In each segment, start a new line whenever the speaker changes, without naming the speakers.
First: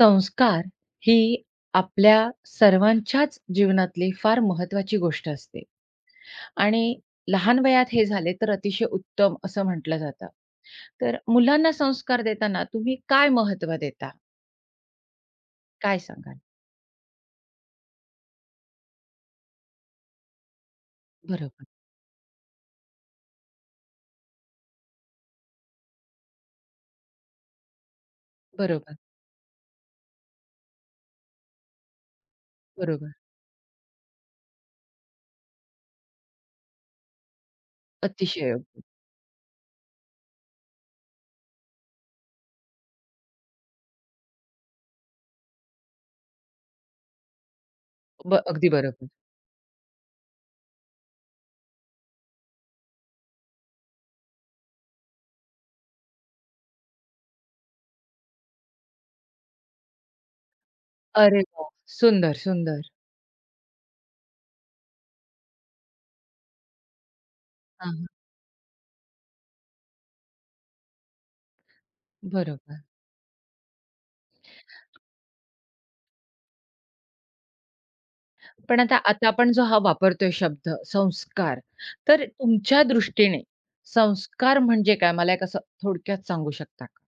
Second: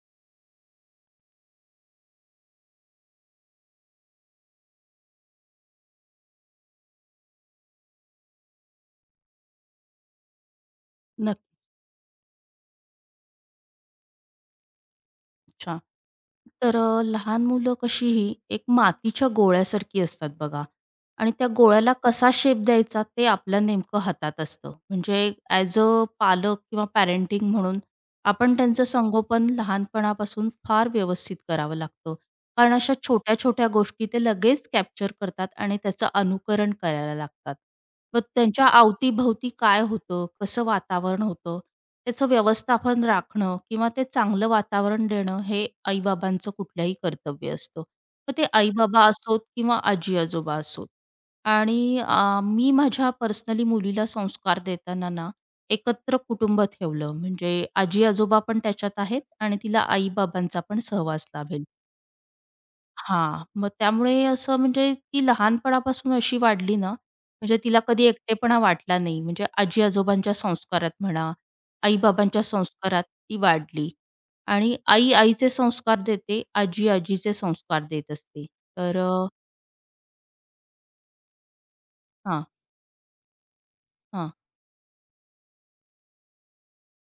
संस्कार ही आपल्या सर्वांच्याच जीवनातली फार महत्वाची गोष्ट असते आणि लहान वयात हे झाले तर अतिशय उत्तम असं म्हटलं जातं. तर
नक्क
मुलांना संस्कार देताना तुम्ही काय महत्त्व देता?
अच्छा.
काय सांगाल?
तर लहान मुलं कशीही एक मातीच्या गोळ्यासारखी असतात बघा आणि त्या
बरोबर.
गोळ्याला कसा शेप द्यायचा ते आपल्या नेमकं हातात असतं. म्हणजे ॲज अ पालक किंवा पॅरेंटिंग म्हणून आपण त्यांचं
बरोबर,
संगोपन लहानपणापासून फार व्यवस्थित करावं लागतं. कारण अशा
बरोबर.
छोट्या-छोट्या गोष्टी ते लगेच कॅप्चर करतात आणि त्याचं अनुकरण करायला लागतात. मग
अतिशय
त्यांच्या
योग्य.
अवतीभवती काय होतं, कसं वातावरण होतं, त्याचं व्यवस्थापन राखणं किंवा ते चांगलं वातावरण देणं हे आई-बाबांचं कुठल्याही कर्तव्य असतं. मग ते
अगदी
आईबाबा
बरोबर.
असोत किंवा आजी-आजोबा असोत. आणि मी माझ्या पर्सनली मुलीला संस्कार देताना ना, एकत्र कुटुंब ठेवलं. म्हणजे आजी-आजोबा पण त्याच्यात आहेत आणि तिला आई-बाबांचा पण सहवास
अरे
लाभेल.
वाह! सुंदर, सुंदर.
मग त्यामुळे असं म्हणजे ती लहानपणापासून अशी वाढली ना, म्हणजे तिला
हां,
कधी
हां.
एकटेपणा वाटला नाही. म्हणजे आजी-आजोबांच्या संस्कारात म्हणा, आई-बाबांच्या
बरोबर.
संस्कारात ती वाढली आणि आईचे संस्कार देते, आजीचे संस्कार देत असते.
पण आता
तर
आता
अ,
आपण जो हा वापरतोय शब्द संस्कार, तर
हां,
तुमच्या दृष्टीने
हां.
संस्कार म्हणजे काय? मला एक असं थोडक्यात सांगू शकता का?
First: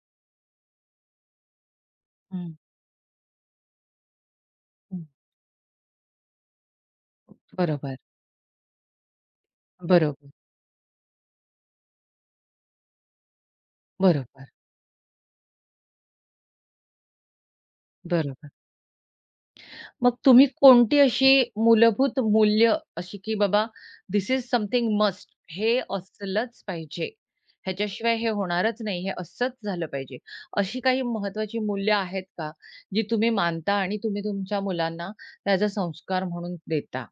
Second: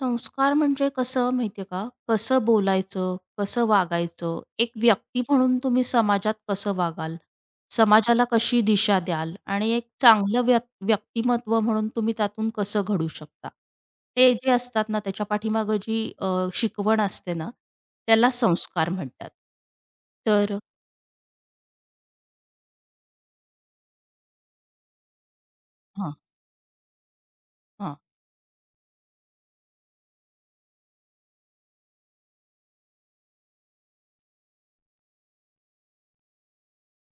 संस्कार म्हणजे कसं माहिती का? कसं
हं,
बोलायचं, कसं वागायचं? एक
हं.
व्यक्ती म्हणून तुम्ही समाजात कसं वागाल?
बरोबर,
समाजाला कशी दिशा द्याल? आणि एक
बरोबर,
चांगलं व्य व्यक्तिमत्व म्हणून तुम्ही त्यातून कसं घडू शकता? ते
बरोबर,
जे असतात ना, त्याच्या पाठीमागे जी शिकवण असते ना, त्याला
बरोबर.
संस्कार म्हणतात.
मग तुम्ही
तर
कोणती अशी मूलभूत मूल्य अशी की बाबा दिस इज समथिंग मस्ट हे
हां,
असलंच पाहिजे.
हां.
ह्याच्याशिवाय हे होणारच नाही. हे असंच झालं पाहिजे. अशी काही महत्त्वाची मूल्य आहेत का, जी तुम्ही मानता आणि तुम्ही तुमच्या मुलांना त्याचा संस्कार म्हणून देता?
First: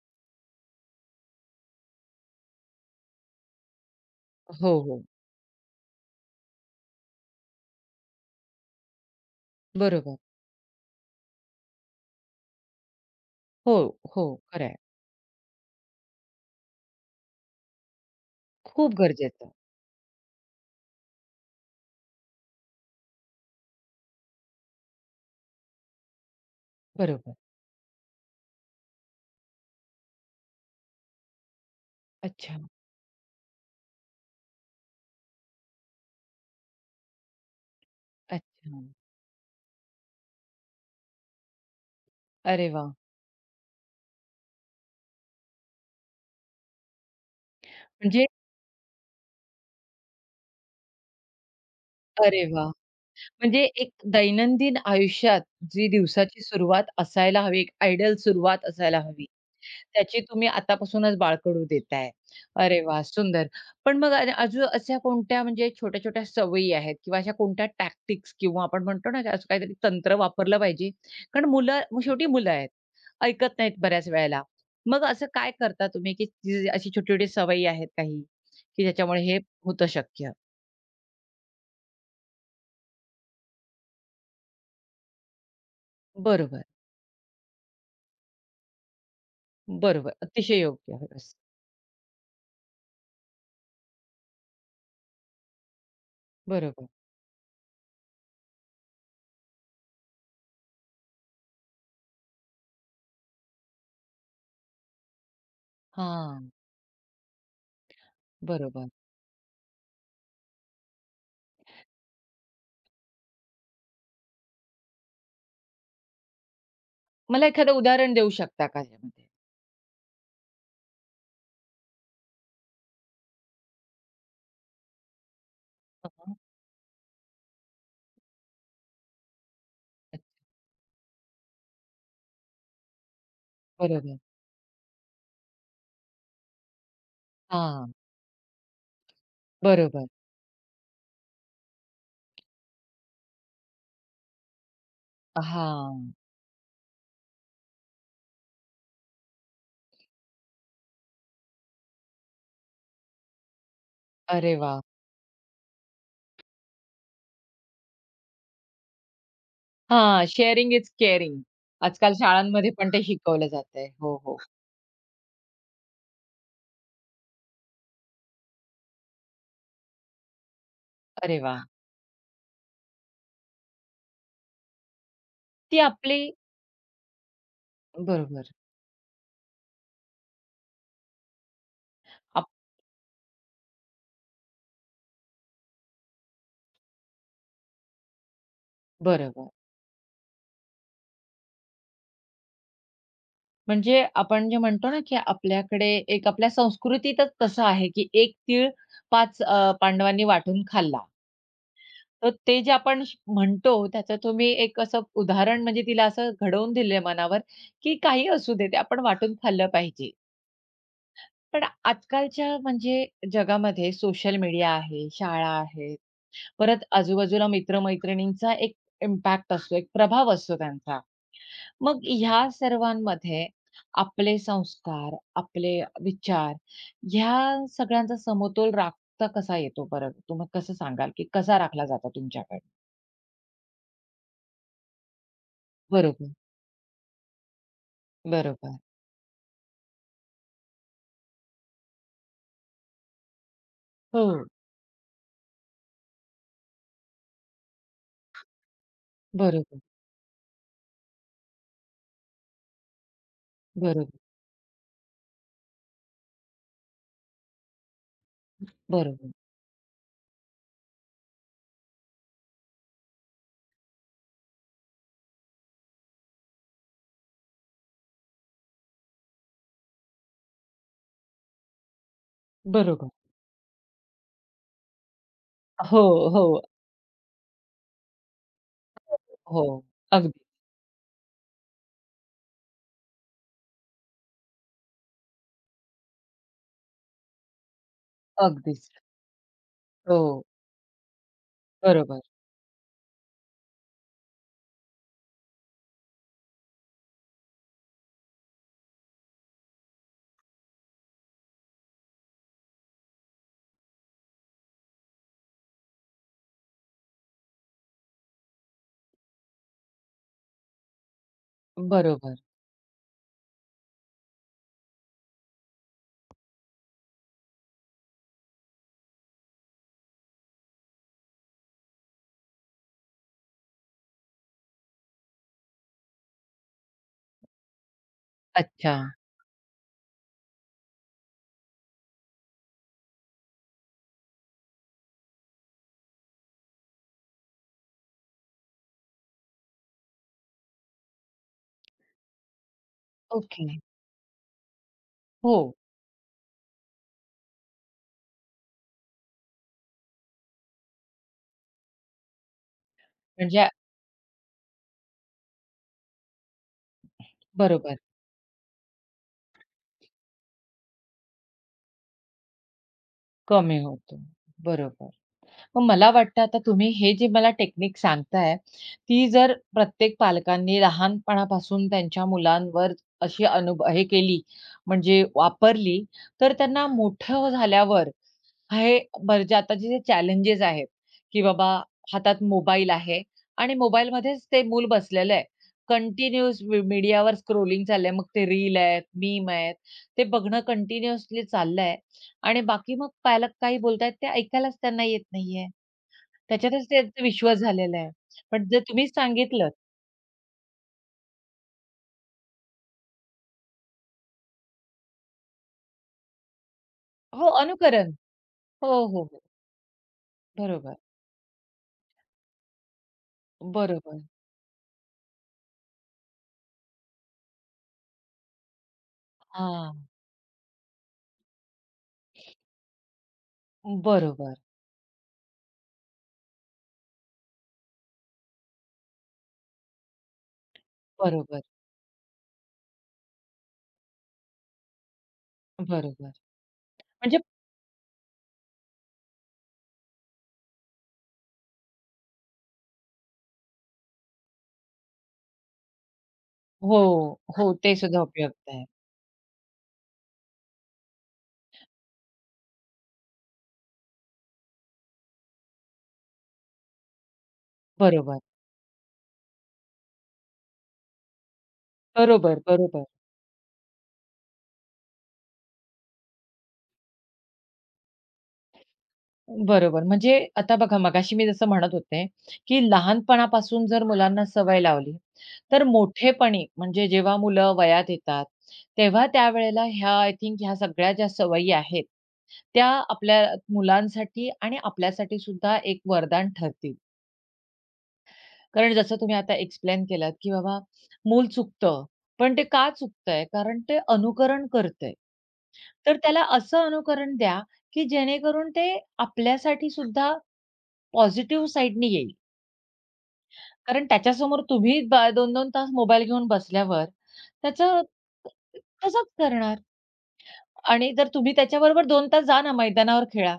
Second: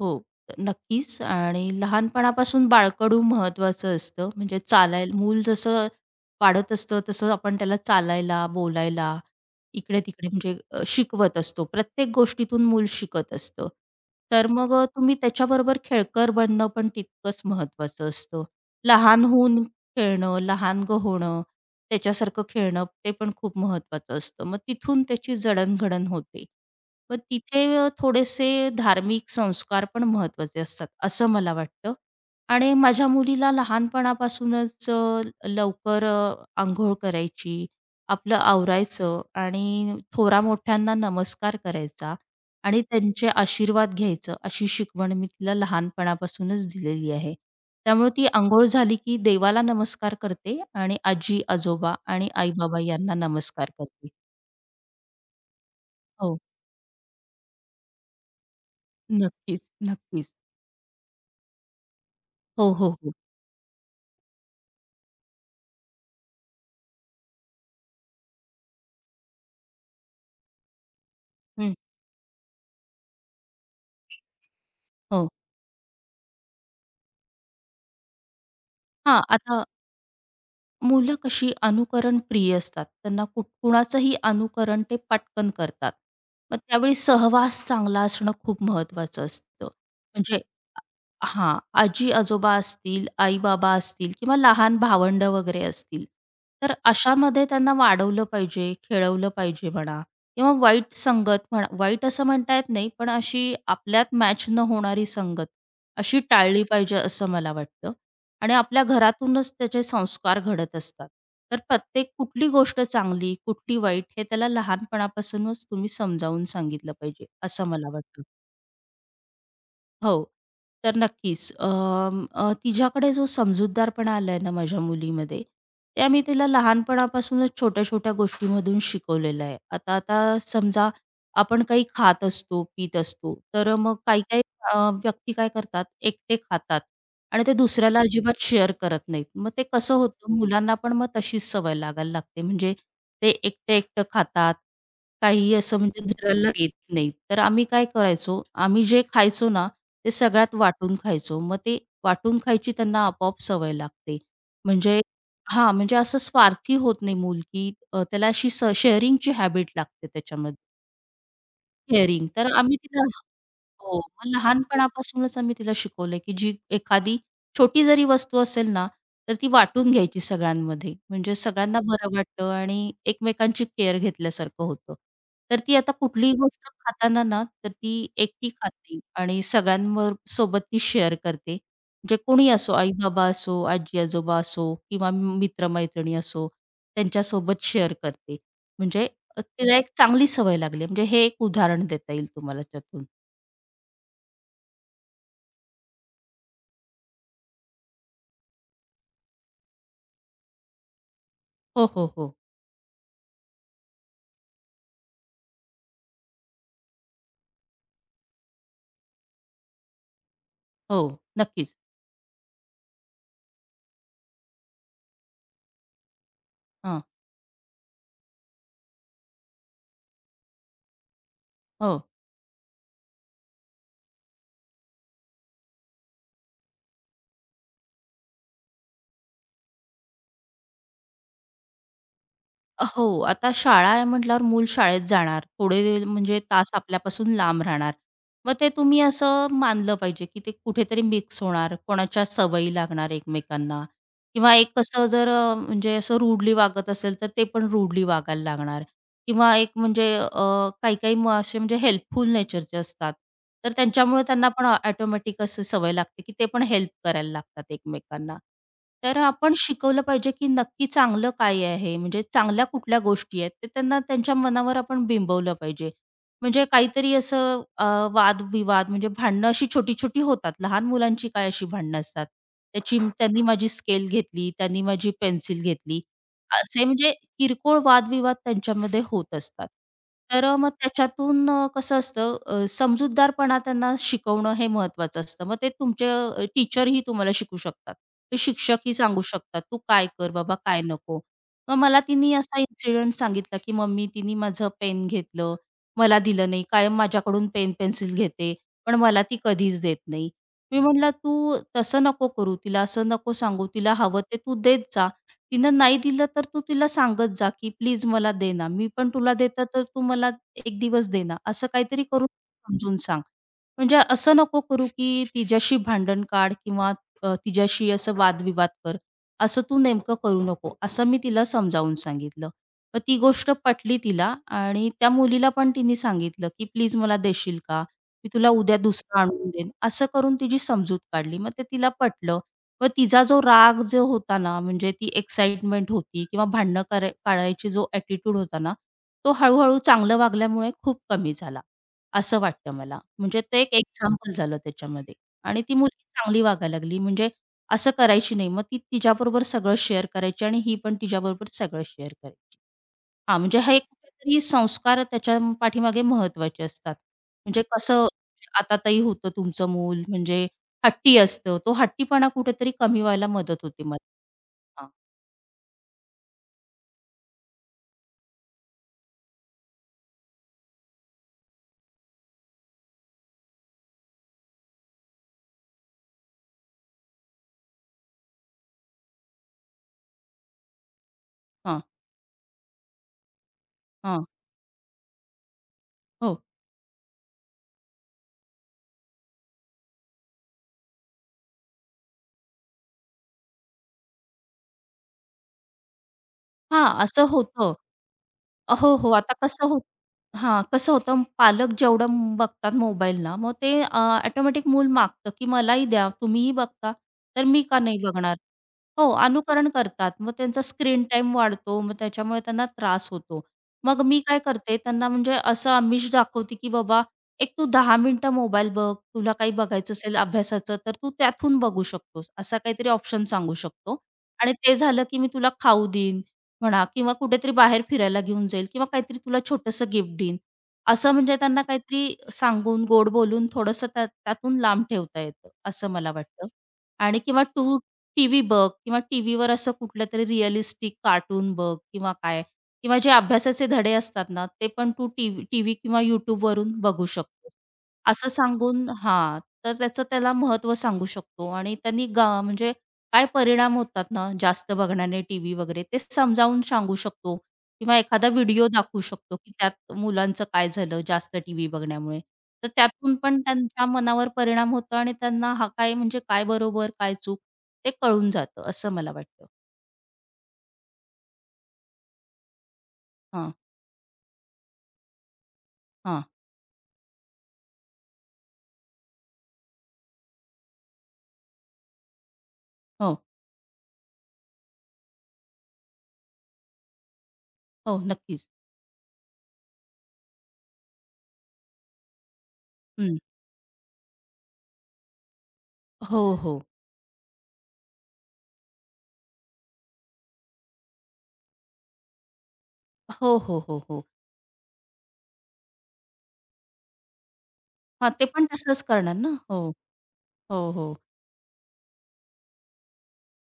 हो, तर नक्कीच आणि लहानपणापासून बाळकडू महत्त्वाचं असतं. म्हणजे
हो, हो.
चालायला मूल जसं वाढत असतं तसं आपण त्याला चालायला, बोलायला,
बरोबर.
इकडे-तिकडे शिकवत असतो. प्रत्येक गोष्टीतून मूल शिकत असतं.
हो, हो.
तर
खरं आहे.
तुम्ही त्याच्याबरोबर खेळकर बनणं पण तितकंच महत्त्वाचं असतं.
खूप
लहान
गरजेचं.
होऊन खेळणं, लहानगं होणं, त्याच्यासारखं खेळणं ते पण खूप महत्त्वाचं असतं. मग तिथून त्याची जडणघडण होते. मग
बरोबर.
तिथे थोडेसे धार्मिक संस्कार पण महत्त्वाचे असतात, असं मला वाटतं.
अच्छा,
आणि माझ्या मुलीला लहानपणापासूनच लवकर अंघोळ करायची, आपलं
अच्छा.
आवरायचं आणि थोरा-मोठ्यांना नमस्कार करायचा
अरे
आणि
वा
त्यांचे आशीर्वाद घ्यायचं, अशी शिकवण मी तिला लहानपणापासूनच दिलेली आहे. त्यामुळे
म्हणजे
ती अंघोळ झाली की देवाला नमस्कार करते आणि आजी-आजोबा आणि
अरे वाह!
आई-बाबा यांना
म्हणजे
नमस्कार
एक
करते.
दैनंदिन आयुष्यात जी
हो.
दिवसाची सुरुवात असायला हवी, एक आयडियल सुरुवात असायला हवी.
नक्कीच,
त्याची
नक्कीच.
तुम्ही आतापासूनच बाळकडू देताय.
हो,
अरे
हो,
वाह!
हो.
सुंदर. पण मग अजून अशा कोणत्या म्हणजे छोट्या-छोट्या सवयी आहेत किंवा अशा कोणत्या टॅक्टिक्स किंवा आपण म्हणतो ना, की असं काहीतरी तंत्र वापरलं पाहिजे. कारण
हं.
मुलं मग शेवटी मुलं आहेत. ऐकत नाहीत बऱ्याच वेळेला. मग असं
हो.
काय करता तुम्ही, की ती अशी छोटी-छोटी सवयी आहेत काही, की
हां,
ज्याच्यामुळे हे
आता
होतं शक्य?
मुलं कशी अनुकरणप्रिय असतात. त्यांना कुणाचंही अनुकरण ते पटकन करतात. मग
बरोबर,
त्यावेळी सहवास चांगला असणं खूप महत्वाचं असतं.
बरोबर.
म्हणजे
अतिशय
अ
योग्य होतं.
आजी-आजोबा असतील, आई-बाबा असतील किंवा लहान भावंडं वगैरे असतील. तर
बरोबर.
अशामध्ये त्यांना वाढवलं पाहिजे, खेळवलं पाहिजे म्हणा किंवा वाईट संगत म्हणा वाईट असं म्हणता येत नाही, पण अशी आपल्यात मॅच न होणारी संगत, अशी
हां,
टाळली पाहिजे असं मला वाटतं. आणि आपल्या
बरोबर.
घरातूनच त्याचे संस्कार घडत असतात. तर प्रत्येक कुठली गोष्ट चांगली, कुठली वाईट हे त्याला लहानपणापासूनच तुम्ही समजावून सांगितलं पाहिजे,
मला
असं
एखादं
मला
उदाहरण
वाटतं.
देऊ शकता का यामध्ये?
हो. तर नक्कीच अ, अ, तिच्याकडे जो समजूतदारपणा आलाय ना माझ्या मुलीमध्ये, ते आम्ही
हां,
तिला लहानपणापासूनच छोट्या-छोट्या गोष्टींमधून शिकवलेलं आहे. आता आता समजा आपण काही खात असतो, पीत असतो. तर मग
बरोबर.
काही-काही व्यक्ती काय करतात, एकटे खातात आणि ते
हां.
दुसऱ्याला अजिबात शेअर करत नाहीत. मग ते कसं
बरोबर.
होतं, मुलांना पण मग तशीच सवय लागायला लागते. म्हणजे ते एकटं-एकटं खातात. काहीही असं म्हणजे
हां.
दुसऱ्याला देत नाहीत. तर आम्ही काय करायचो, आम्ही जे खायचो ना, ते सगळ्यात वाटून खायचो. मग ते वाटून खायची त्यांना आपोआप सवय लागते.
अरे वाह!
म्हणजे म्हणजे असं स्वार्थी होत नाही मूल, की त्याला अशी शेअरिंगची हॅबिट लागते
हां,
त्याच्यामध्ये.
Sharing is caring. आजकाल
शेअरिंग तर
शाळांमध्ये
आम्ही
पण ते
तिथं
शिकवलं जातंय.
हो,
हो,
मग
हो.
लहानपणापासूनच आम्ही तिला शिकवलंय, की जी एखादी छोटी जरी वस्तू असेल ना, तर ती वाटून घ्यायची सगळ्यांमध्ये. म्हणजे
अरे वाह!
सगळ्यांना बरं वाटतं आणि एकमेकांची केअर घेतल्यासारखं होतं. तर ती
ती
आता
आपली
कुठलीही गोष्ट खाताना ना, तर ती एकटी
बरोबर.
खात नाही आणि सगळ्यांवर सोबत ती शेअर करते. म्हणजे कोणी
आप
असो, आई-बाबा असो, आजी-आजोबा असो किंवा मित्र असो, त्यांच्यासोबत शेअर करते. म्हणजे
बरोबर.
तिला एक चांगली सवय लागली. म्हणजे हे एक उदाहरण देता येईल तुम्हाला त्यातून.
म्हणजे आपण जे म्हणतो ना, की आपल्याकडे एक आपल्या संस्कृतीतच तसं आहे, की एक तीळ 5 पांडवांनी वाटून खाल्ला.
हो, हो,
तर
हो.
ते जे आपण म्हणतो, त्याचं तुम्ही एक असं उदाहरण म्हणजे तिला असं घडवून दिलंय मनावर, की काही असू दे, ते आपण वाटून खाल्लं पाहिजे.
हो,
पण
नक्कीच.
आजकालच्या म्हणजे जगामध्ये सोशल मीडिया आहे, शाळा आहे, परत
हां,
आजूबाजूला मित्र-मैत्रिणींचा एक इम्पॅक्ट असतो, एक प्रभाव असतो त्यांचा. मग
हो.
ह्या सर्वांमध्ये आपले संस्कार, आपले विचार ह्या सगळ्यांचा समतोल राखता कसा येतो बरं? तुम्ही कसं सांगाल, की कसा राखला जातो तुमच्याकडे?
हो, आता शाळा आहे म्हटल्यावर मूल शाळेत जाणार. थोडे
बरोबर,
म्हणजे तास आपल्यापासून लांब राहणार. मग ते
बरोबर.
तुम्ही असं मानलं पाहिजे, की ते कुठेतरी मिक्स होणार, कोणाच्या सवयी लागणार एकमेकांना
हो,
किंवा एक कसं जर म्हणजे असं रूडली वागत असेल, तर ते पण रूडली वागायला लागणार. किंवा एक
बरोबर,
म्हणजे काही-काही मग असे म्हणजे हेल्पफुल नेचरचे असतात. तर
बरोबर,
त्यांच्यामुळे त्यांना पण ऑटोमॅटिक असं सवय लागते, की ते पण हेल्प करायला लागतात एकमेकांना. तर
बरोबर,
आपण शिकवलं पाहिजे, की नक्की चांगलं काय आहे? म्हणजे चांगल्या कुठल्या गोष्टी आहेत? ते त्यांना त्यांच्या मनावर आपण बिंबवलं पाहिजे. म्हणजे काहीतरी असं वाद म्हणजे भांडणं अशी छोटी-छोटी होतात. लहान मुलांची काय अशी भांडणं असतात. त्याची
बरोबर.
त्यांनी माझी स्केल घेतली, त्यांनी माझी पेन्सिल
हो,
घेतली.
हो,
असे म्हणजे किरकोळ वादविवाद त्यांच्यामध्ये होत असतात.
हो. अगदी,
तर मग त्याच्यातून कसं असतं समजूतदारपणा त्यांना शिकवणं हे महत्वाचं असतं. मग ते तुमचे टीचरही तुम्हाला शिकू शकतात. ते
अगदीच.
शिक्षकही सांगू शकतात, "तू काय कर
हो,
बाबा, काय नको." मग मला
बरोबर.
तिनी असा इन्सिडेंट सांगितला, की मम्मी तिने माझं पेन घेतलं, मला दिलं नाही. कायम माझ्याकडून पेन, पेन्सिल घेते, पण मला ती कधीच देत नाही. मी म्हटलं, "तू तसं नको करू. तिला असं नको सांगू. तिला हवं ते तू देत जा." तिनं नाही दिलं तर तू तिला सांगत जा, की "प्लीज मला दे ना. मी पण तुला देते तर तू मला एक दिवस दे ना." असं काहीतरी करून
बरोबर.
समजून सांग. म्हणजे असं नको करू, की तिच्याशी भांडण काढ किंवा तिच्याशी असं वादविवाद कर. असं तू नेमकं करू नको, असं मी तिला समजावून सांगितलं. मग ती गोष्ट पटली तिला आणि त्या मुलीला पण तिने सांगितलं, की "प्लीज मला देशील का? मी तुला उद्या
अच्छा.
दुसरं आणून देईन." असं करून तिची समजूत काढली. मग ते तिला पटलं. मग तिचा जो राग होता ना, म्हणजे ती एक्साइटमेंट होती किंवा भांडणं काढायची जो ॲटिट्यूड होता ना, तो हळू-हळू चांगलं वागल्यामुळे खूप कमी झाला, असं वाटतं मला. म्हणजे ते
ओके.
एक एक्झाम्पल झालं त्याच्यामध्ये
हो,
आणि ती मुलगी चांगली वागायला लागली. म्हणजे असं करायची नाही. मग ती तिच्याबरोबर सगळं शेअर करायची आणि ही पण तिच्याबरोबर सगळं शेअर करायची. म्हणजे
म्हणजे
हे कुठेतरी संस्कार त्याच्या पाठीमागे महत्त्वाचे असतात. म्हणजे
बरोबर.
कसं आता ताई होतं तुमचं मूल म्हणजे हट्टी असतं. तो हट्टीपणा कुठेतरी कमी व्हायला मदत
कमी
होते मला.
होतो.
हा,
बरोबर. मग मला वाटतं आता तुम्ही हे जे मला टेक्निक सांगताय, ती जर प्रत्येक पालकांनी लहानपणापासून त्यांच्या मुलांवर अशी हे केली म्हणजे वापरली, तर त्यांना मोठं झाल्यावर हे बरेच आताचे जे चॅलेंजेस आहेत, की बाबा
हा,
हातात मोबाईल आहे आणि
हा,
मोबाईलमध्येच ते मूल बसलेलं आहे.
हो.
कंटिन्यूअस वी मीडियावर स्क्रॉलिंग चाललंय. मग ते रील आहेत, मीम आहेत, ते बघणं कंटिन्युअसली चाललंय आणि बाकी मग पालक काही बोलतायत ते ऐकायलाच त्यांना येत नाहीये. त्याच्यातच त्यांचा
असं
विश्वास
होतं.
झालेला आहे. पण जर
हो,
तुम्ही
हो. आता कसं
सांगितलं
होत कसं होतं पालक जेवढं बघतात मोबाईलला, मग ते ऑटोमॅटिक मूल मागतं, की मलाही द्या, तुम्हीही बघता, तर
हो,
मी का नाही
अनुकरण.
बघणार?
हो,
हो,
हो, हो.
अनुकरण करतात. मग त्यांचा
बरोबर,
स्क्रीन टाईम वाढतो, मग त्याच्यामुळे त्यांना त्रास होतो. मग
बरोबर.
मी काय करते, त्यांना म्हणजे असं आमिष दाखवते, की बाबा एक तू 10 मिनिटं मोबाईल बघ, तुला काही बघायचं
हां.
असेल अभ्यासाचं, तर तू त्यातून बघू शकतोस, असा काहीतरी ऑप्शन सांगू शकतो आणि
बरोबर,
ते झालं, की मी तुला खाऊ देईन म्हणा किंवा कुठेतरी बाहेर फिरायला घेऊन जाईल किंवा काहीतरी तुला छोटंसं गिफ्ट देईन. असं म्हणजे
बरोबर,
त्यांना काहीतरी सांगून, गोड बोलून थोडंसं त्यातून लांब ठेवता येतं, असं मला
बरोबर.
वाटतं. आणि
म्हणजे
किंवा तू टीव्ही बघ किंवा टीव्हीवर असं कुठलंतरी रिअलिस्टिक कार्टून बघ किंवा काय किंवा जे अभ्यासाचे धडे असतात ना, ते पण तू टीव्ही टीव्ही किंवा YouTubeवरून
हो,
बघू शकतो.
हो. ते सुद्धा
असं
उपयुक्त आहे.
सांगून हां, तर त्याचं त्याला महत्त्व सांगू शकतो आणि त्यांनी गा म्हणजे काय परिणाम होतात ना, जास्त बघण्याने टीव्ही वगैरे ते समजावून सांगू शकतो किंवा एखादा
बरोबर,
व्हिडिओ दाखवू शकतो, की त्यात मुलांचं काय झालं जास्त टीव्ही बघण्यामुळे.
बरोबर,
तर
बरोबर,
त्यातून पण त्यांच्या मनावर परिणाम होतो आणि त्यांना हा काय म्हणजे काय बरोबर, काय चूक ते कळून जातं असं मला वाटतं.
बरोबर. म्हणजे आता बघा मगाशी मी जसं म्हणत होते, की
हां,
लहानपणापासून जर मुलांना सवय लावली, तर
हां.
मोठेपणी म्हणजे जेव्हा मुलं वयात येतात, तेव्हा त्यावेळेला ह्या आय थिंक ह्या सगळ्या ज्या सवयी आहेत, त्या
हो,
आपल्या मुलांसाठी आणि आपल्यासाठी सुद्धा एक वरदान ठरतील.
हो. नक्कीच.
कारण जसं तुम्ही आता एक्सप्लेन केलात, की बाबा मूल चुकतं, पण ते का
हं.
चुकतंय? कारण ते अनुकरण करतंय. तर
हो,
त्याला
हो.
असं अनुकरण द्या, की जेणेकरून ते आपल्यासाठी सुद्धा पॉझिटिव्ह साइडनी येईल.
हो, हो, हो,
कारण
हो.
त्याच्यासमोर तुम्ही 2-2 तास मोबाईल घेऊन बसल्यावर त्याचं
हां, ते पण तसंच करणार
तसंच
ना. हो,
करणार
हो, हो.
आणि जर तुम्ही त्याच्याबरोबर 2 तास जा ना मैदानावर खेळा.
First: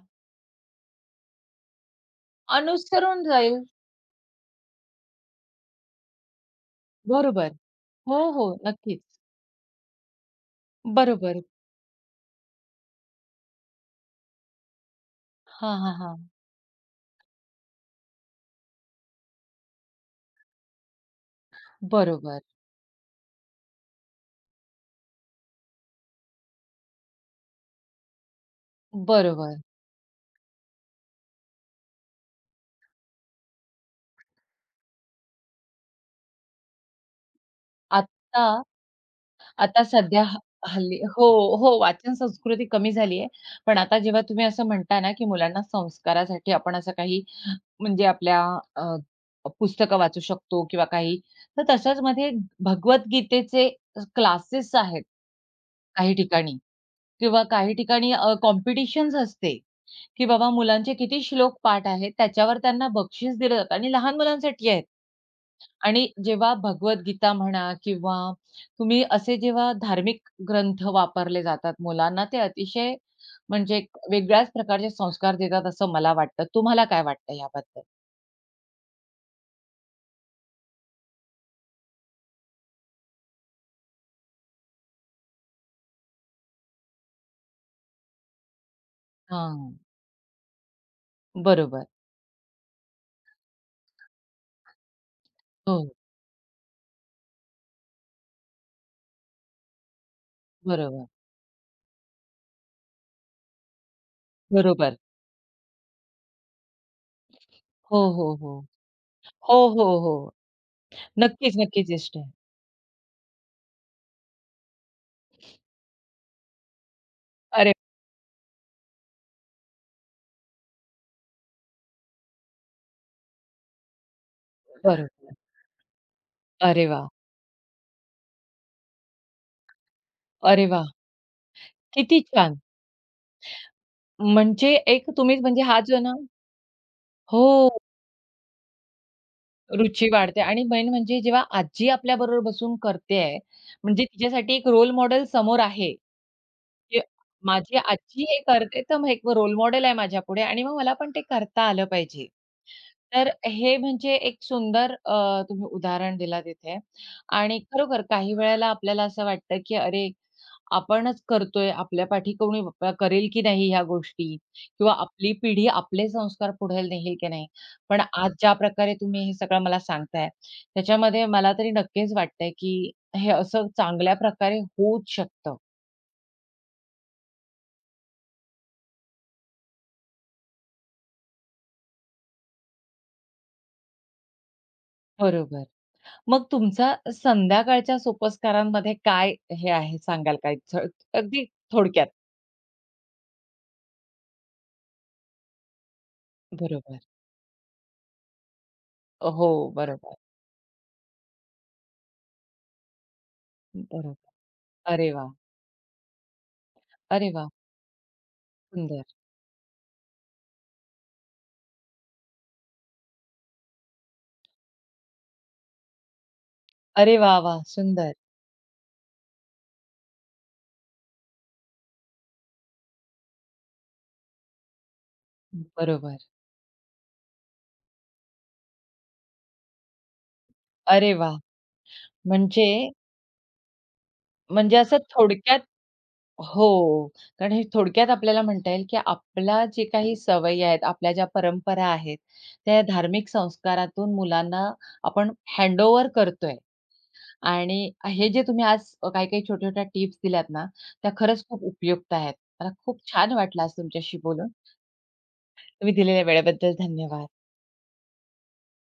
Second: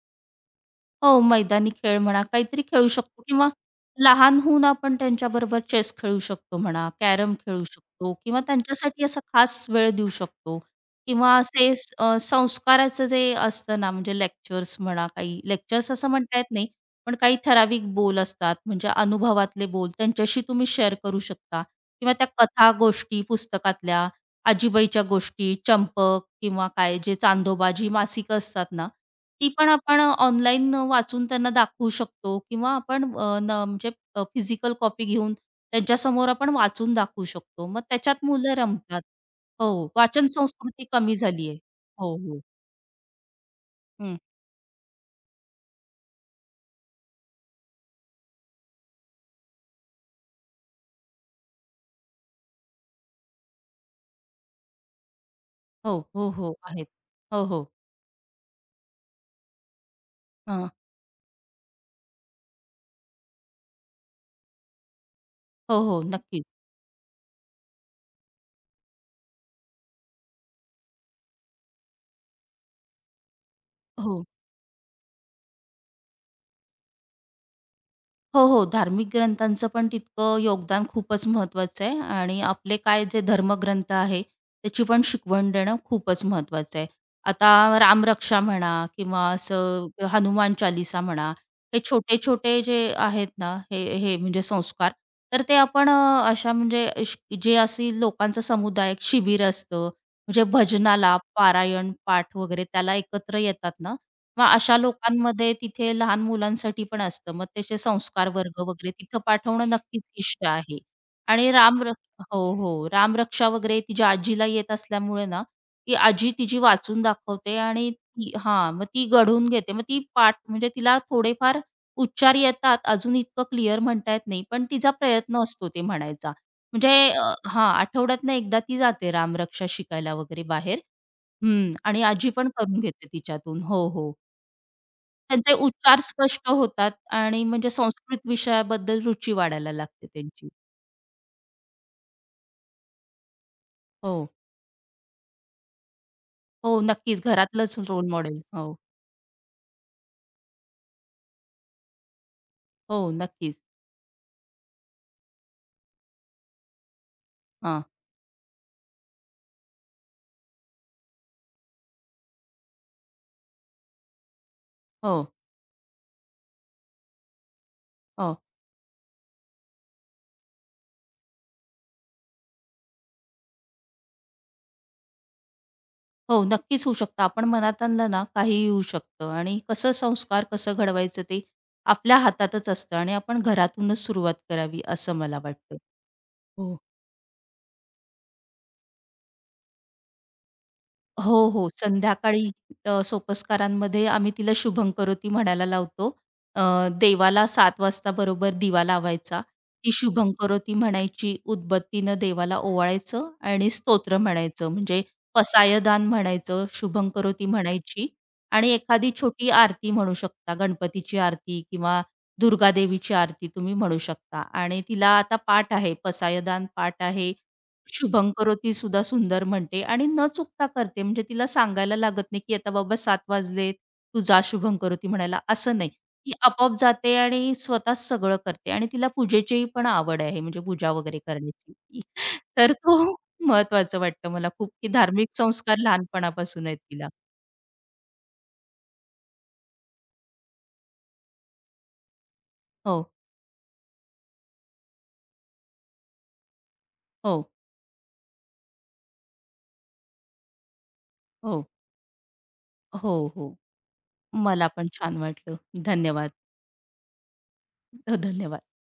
हो, मैदानी खेळ म्हणा, काहीतरी खेळू शकतो
अनुसरून
किंवा
जाईल.
लहान होऊन आपण त्यांच्याबरोबर चेस खेळू शकतो म्हणा, कॅरम
बरोबर.
खेळू शकतो
हो,
किंवा
हो. नक्कीच.
त्यांच्यासाठी असा खास वेळ देऊ शकतो किंवा
बरोबर.
असे संस्काराचं जे असतं ना, म्हणजे लेक्चर्स म्हणा, काही
हां,
लेक्चर्स
हां,
असं
हां.
म्हणता येत नाही, पण काही ठराविक बोल असतात, म्हणजे अनुभवातले बोल त्यांच्याशी तुम्ही शेअर करू शकता किंवा त्या
बरोबर.
कथा, गोष्टी पुस्तकातल्या, आजीबाईच्या गोष्टी, चंपक किंवा काय जे चांदोबा मासिकं असतात ना, ती
बरोबर.
पण आपण ऑनलाईन वाचून त्यांना दाखवू शकतो किंवा आपण अ, न म्हणजे अ, फिजिकल कॉपी घेऊन त्यांच्यासमोर आपण वाचून दाखवू शकतो. मग त्याच्यात
आत्ता
मुलं रमतात.
आता
हो,
सध्या
वाचन
ह
संस्कृती
हल्ली
कमी
हो,
झाली आहे.
हो, वाचन
हो, हो.
संस्कृती कमी झाली आहे. पण आता
हं.
जेव्हा तुम्ही असं म्हणता ना, की मुलांना संस्कारासाठी आपण असं काही म्हणजे आपल्या अ, पुस्तकं वाचू शकतो किंवा काही, तर तशाच मध्ये भगवद्गीतेचे क्लासेस आहेत
हो,
काही
हो, हो.
ठिकाणी
आहेत.
किंवा
हो, हो.
काही ठिकाणी कॉम्पिटिशन्स असते, की बाबा
हां.
मुलांचे किती श्लोक पाठ आहेत, त्याच्यावर त्यांना बक्षीस दिलं जातं आणि लहान मुलांसाठी आहेत.
हो, हो.
आणि
नक्कीच.
जेव्हा भगवद्गीता म्हणा किंवा तुम्ही असे जेव्हा धार्मिक ग्रंथ वापरले जातात मुलांना ते अतिशय म्हणजे एक
हो.
वेगळ्याच प्रकारचे संस्कार देतात असं मला वाटतं. तुम्हाला काय वाटतं याबद्दल?
हो, हो. धार्मिक ग्रंथांचं पण तितकं योगदान खूपच महत्त्वाचं आहे आणि आपले काय जे धर्मग्रंथ आहे, त्याची पण शिकवण देणं खूपच महत्त्वाचं आहे. आता रामरक्षा म्हणा किंवा
हां.
असं हनुमान चालीसा म्हणा, हे
बरोबर.
छोटे-छोटे जे आहेत ना, हे हे म्हणजे संस्कार, तर ते
हो.
आपण अशा म्हणजे श जे अशी लोकांचा समुदाय शिबिर असतं, म्हणजे
बरोबर.
भजनाला, पारायण, पाठ वगैरे त्याला एकत्र येतात ना, मग अशा
बरोबर.
लोकांमध्ये तिथे लहान मुलांसाठी पण असतं. मग त्याचे
हो, हो,
संस्कार
हो.
वर्ग वगैरे तिथं
हो,
पाठवणं
हो,
नक्कीच
हो.
इष्ट आहे. आणि
नक्कीच,
राम
नक्कीच
र
इष्ट आहे.
हो, हो. रामरक्षा वगैरे तिच्या आजीला येत असल्यामुळे ना, ती आजी तिची वाचून दाखवते
अरे
आणि ती हां, मग ती घडवून घेते. मग ती पाठ म्हणजे तिला थोडेफार उच्चार येतात. अजून इतकं क्लिअर म्हणता येत नाही, पण तिचा
बरोबर.
प्रयत्न असतो ते म्हणायचा.
अरे
म्हणजे
वाह!
हां, आठवड्यातनं एकदा ती जाते रामरक्षा शिकायला वगैरे
अरे
बाहेर.
वाह!
हं. आणि
किती
आजी पण
छान.
करून घेते तिच्यातून. हो, हो.
म्हणजे एक तुम्ही
त्यांचे
म्हणजे हा जो
उच्चार
ना
स्पष्ट होतात आणि
हो.
म्हणजे संस्कृत विषयाबद्दल रुची वाढायला
रुची
लागते
वाढते
त्यांची.
आणि मेन म्हणजे जेव्हा आजी आपल्याबरोबर बसून करते आहे, म्हणजे
हो,
तिच्यासाठी एक रोल मॉडेल समोर आहे,
हो,
की
नक्कीच
माझी
घरातलंच रोल
आजी हे
मॉडेल. हो,
करते, तर मग एक रोल मॉडेल आहे माझ्यापुढे आणि मग मला पण ते करता आलं पाहिजे.
हो,
तर
नक्कीच.
हे म्हणजे एक सुंदर तुम्ही उदाहरण दिलात इथे आणि
हां,
खरोखर काही वेळेला आपल्याला असं वाटतं, की अरे आपणच करतोय, आपल्या पाठी कोणी करेल की नाही ह्या गोष्टी किंवा
हो,
आपली पिढी आपले संस्कार पुढे नेईल की नाही. पण आज
हो,
ज्या प्रकारे तुम्ही हे सगळं मला सांगताय, त्याच्यामध्ये मला तरी नक्कीच वाटतंय की हे असं चांगल्या प्रकारे होऊच शकतं.
हो, नक्कीच होऊ शकतं. आपण मनात आणलं ना, काहीही होऊ शकतं आणि संस्कार कसं घडवायचं ते आपल्या हातातच असतं आणि आपण घरातूनच सुरुवात करावी असं मला
बरोबर.
वाटतं.
मग
हो.
तुमचा संध्याकाळच्या सोपस्कारांमध्ये काय हे आहे सांगाल का? अगदी
हो, हो.
थोडक्यात?
संध्याकाळी सोपस्कारांमध्ये आम्ही तिला शुभंकरोती म्हणायला लावतो. अ,
बरोबर.
देवाला 7 वाजता बरोबर दिवा लावायचा.
हो,
ती
बरोबर,
शुभंकरोती म्हणायची, उदबत्तीनं देवाला ओवाळायचं आणि स्तोत्र
बरोबर.
म्हणायचं. म्हणजे
अरे वाह!
पसायदान म्हणायचं,
अरे
शुभंकरोती
वाह!
म्हणायची आणि
सुंदर.
एखादी छोटी आरती म्हणू शकता. गणपतीची आरती किंवा दुर्गादेवीची आरती तुम्ही म्हणू शकता आणि तिला आता पाठ आहे, पसायदान पाठ
अरे
आहे
वाह, वाह! सुंदर.
शुभं करोती सुद्धा सुंदर म्हणते आणि न चुकता करते. म्हणजे तिला सांगायला लागत नाही, की आता बाबा 7 वाजले, तू जा शुभं करोती म्हणायला, असं नाही.
बरोबर.
ती आपोआप जाते आणि स्वतःच सगळं करते आणि तिला पूजेचीही पण आवड आहे, म्हणजे पूजा
अरे
वगैरे
वाह!
करण्याची.
म्हणजे,
तर तो महत्वाचं वाटतं मला खूप,
म्हणजे
की
असं
धार्मिक
थोडक्यात
संस्कार लहानपणापासून आहेत
हो.
तिला.
कारण हे थोडक्यात आपल्याला म्हणता येईल, की आपल्या जे काही सवयी आहेत, आपल्या ज्या परंपरा आहेत, त्या
हो,
धार्मिक संस्कारातून मुलांना आपण हँडओव्हर करतोय.
हो,
आणि हे जे तुम्ही आज काही-काही छोट्या-छोट्या टिप्स दिल्यात ना, त्या खरंच खूप
हो,
उपयुक्त आहेत. मला खूप
हो,
छान
हो.
वाटलं आज तुमच्याशी बोलून.
मला पण छान वाटलं.
तुम्ही दिलेल्या
धन्यवाद.
वेळेबद्दल धन्यवाद.
धन्यवाद.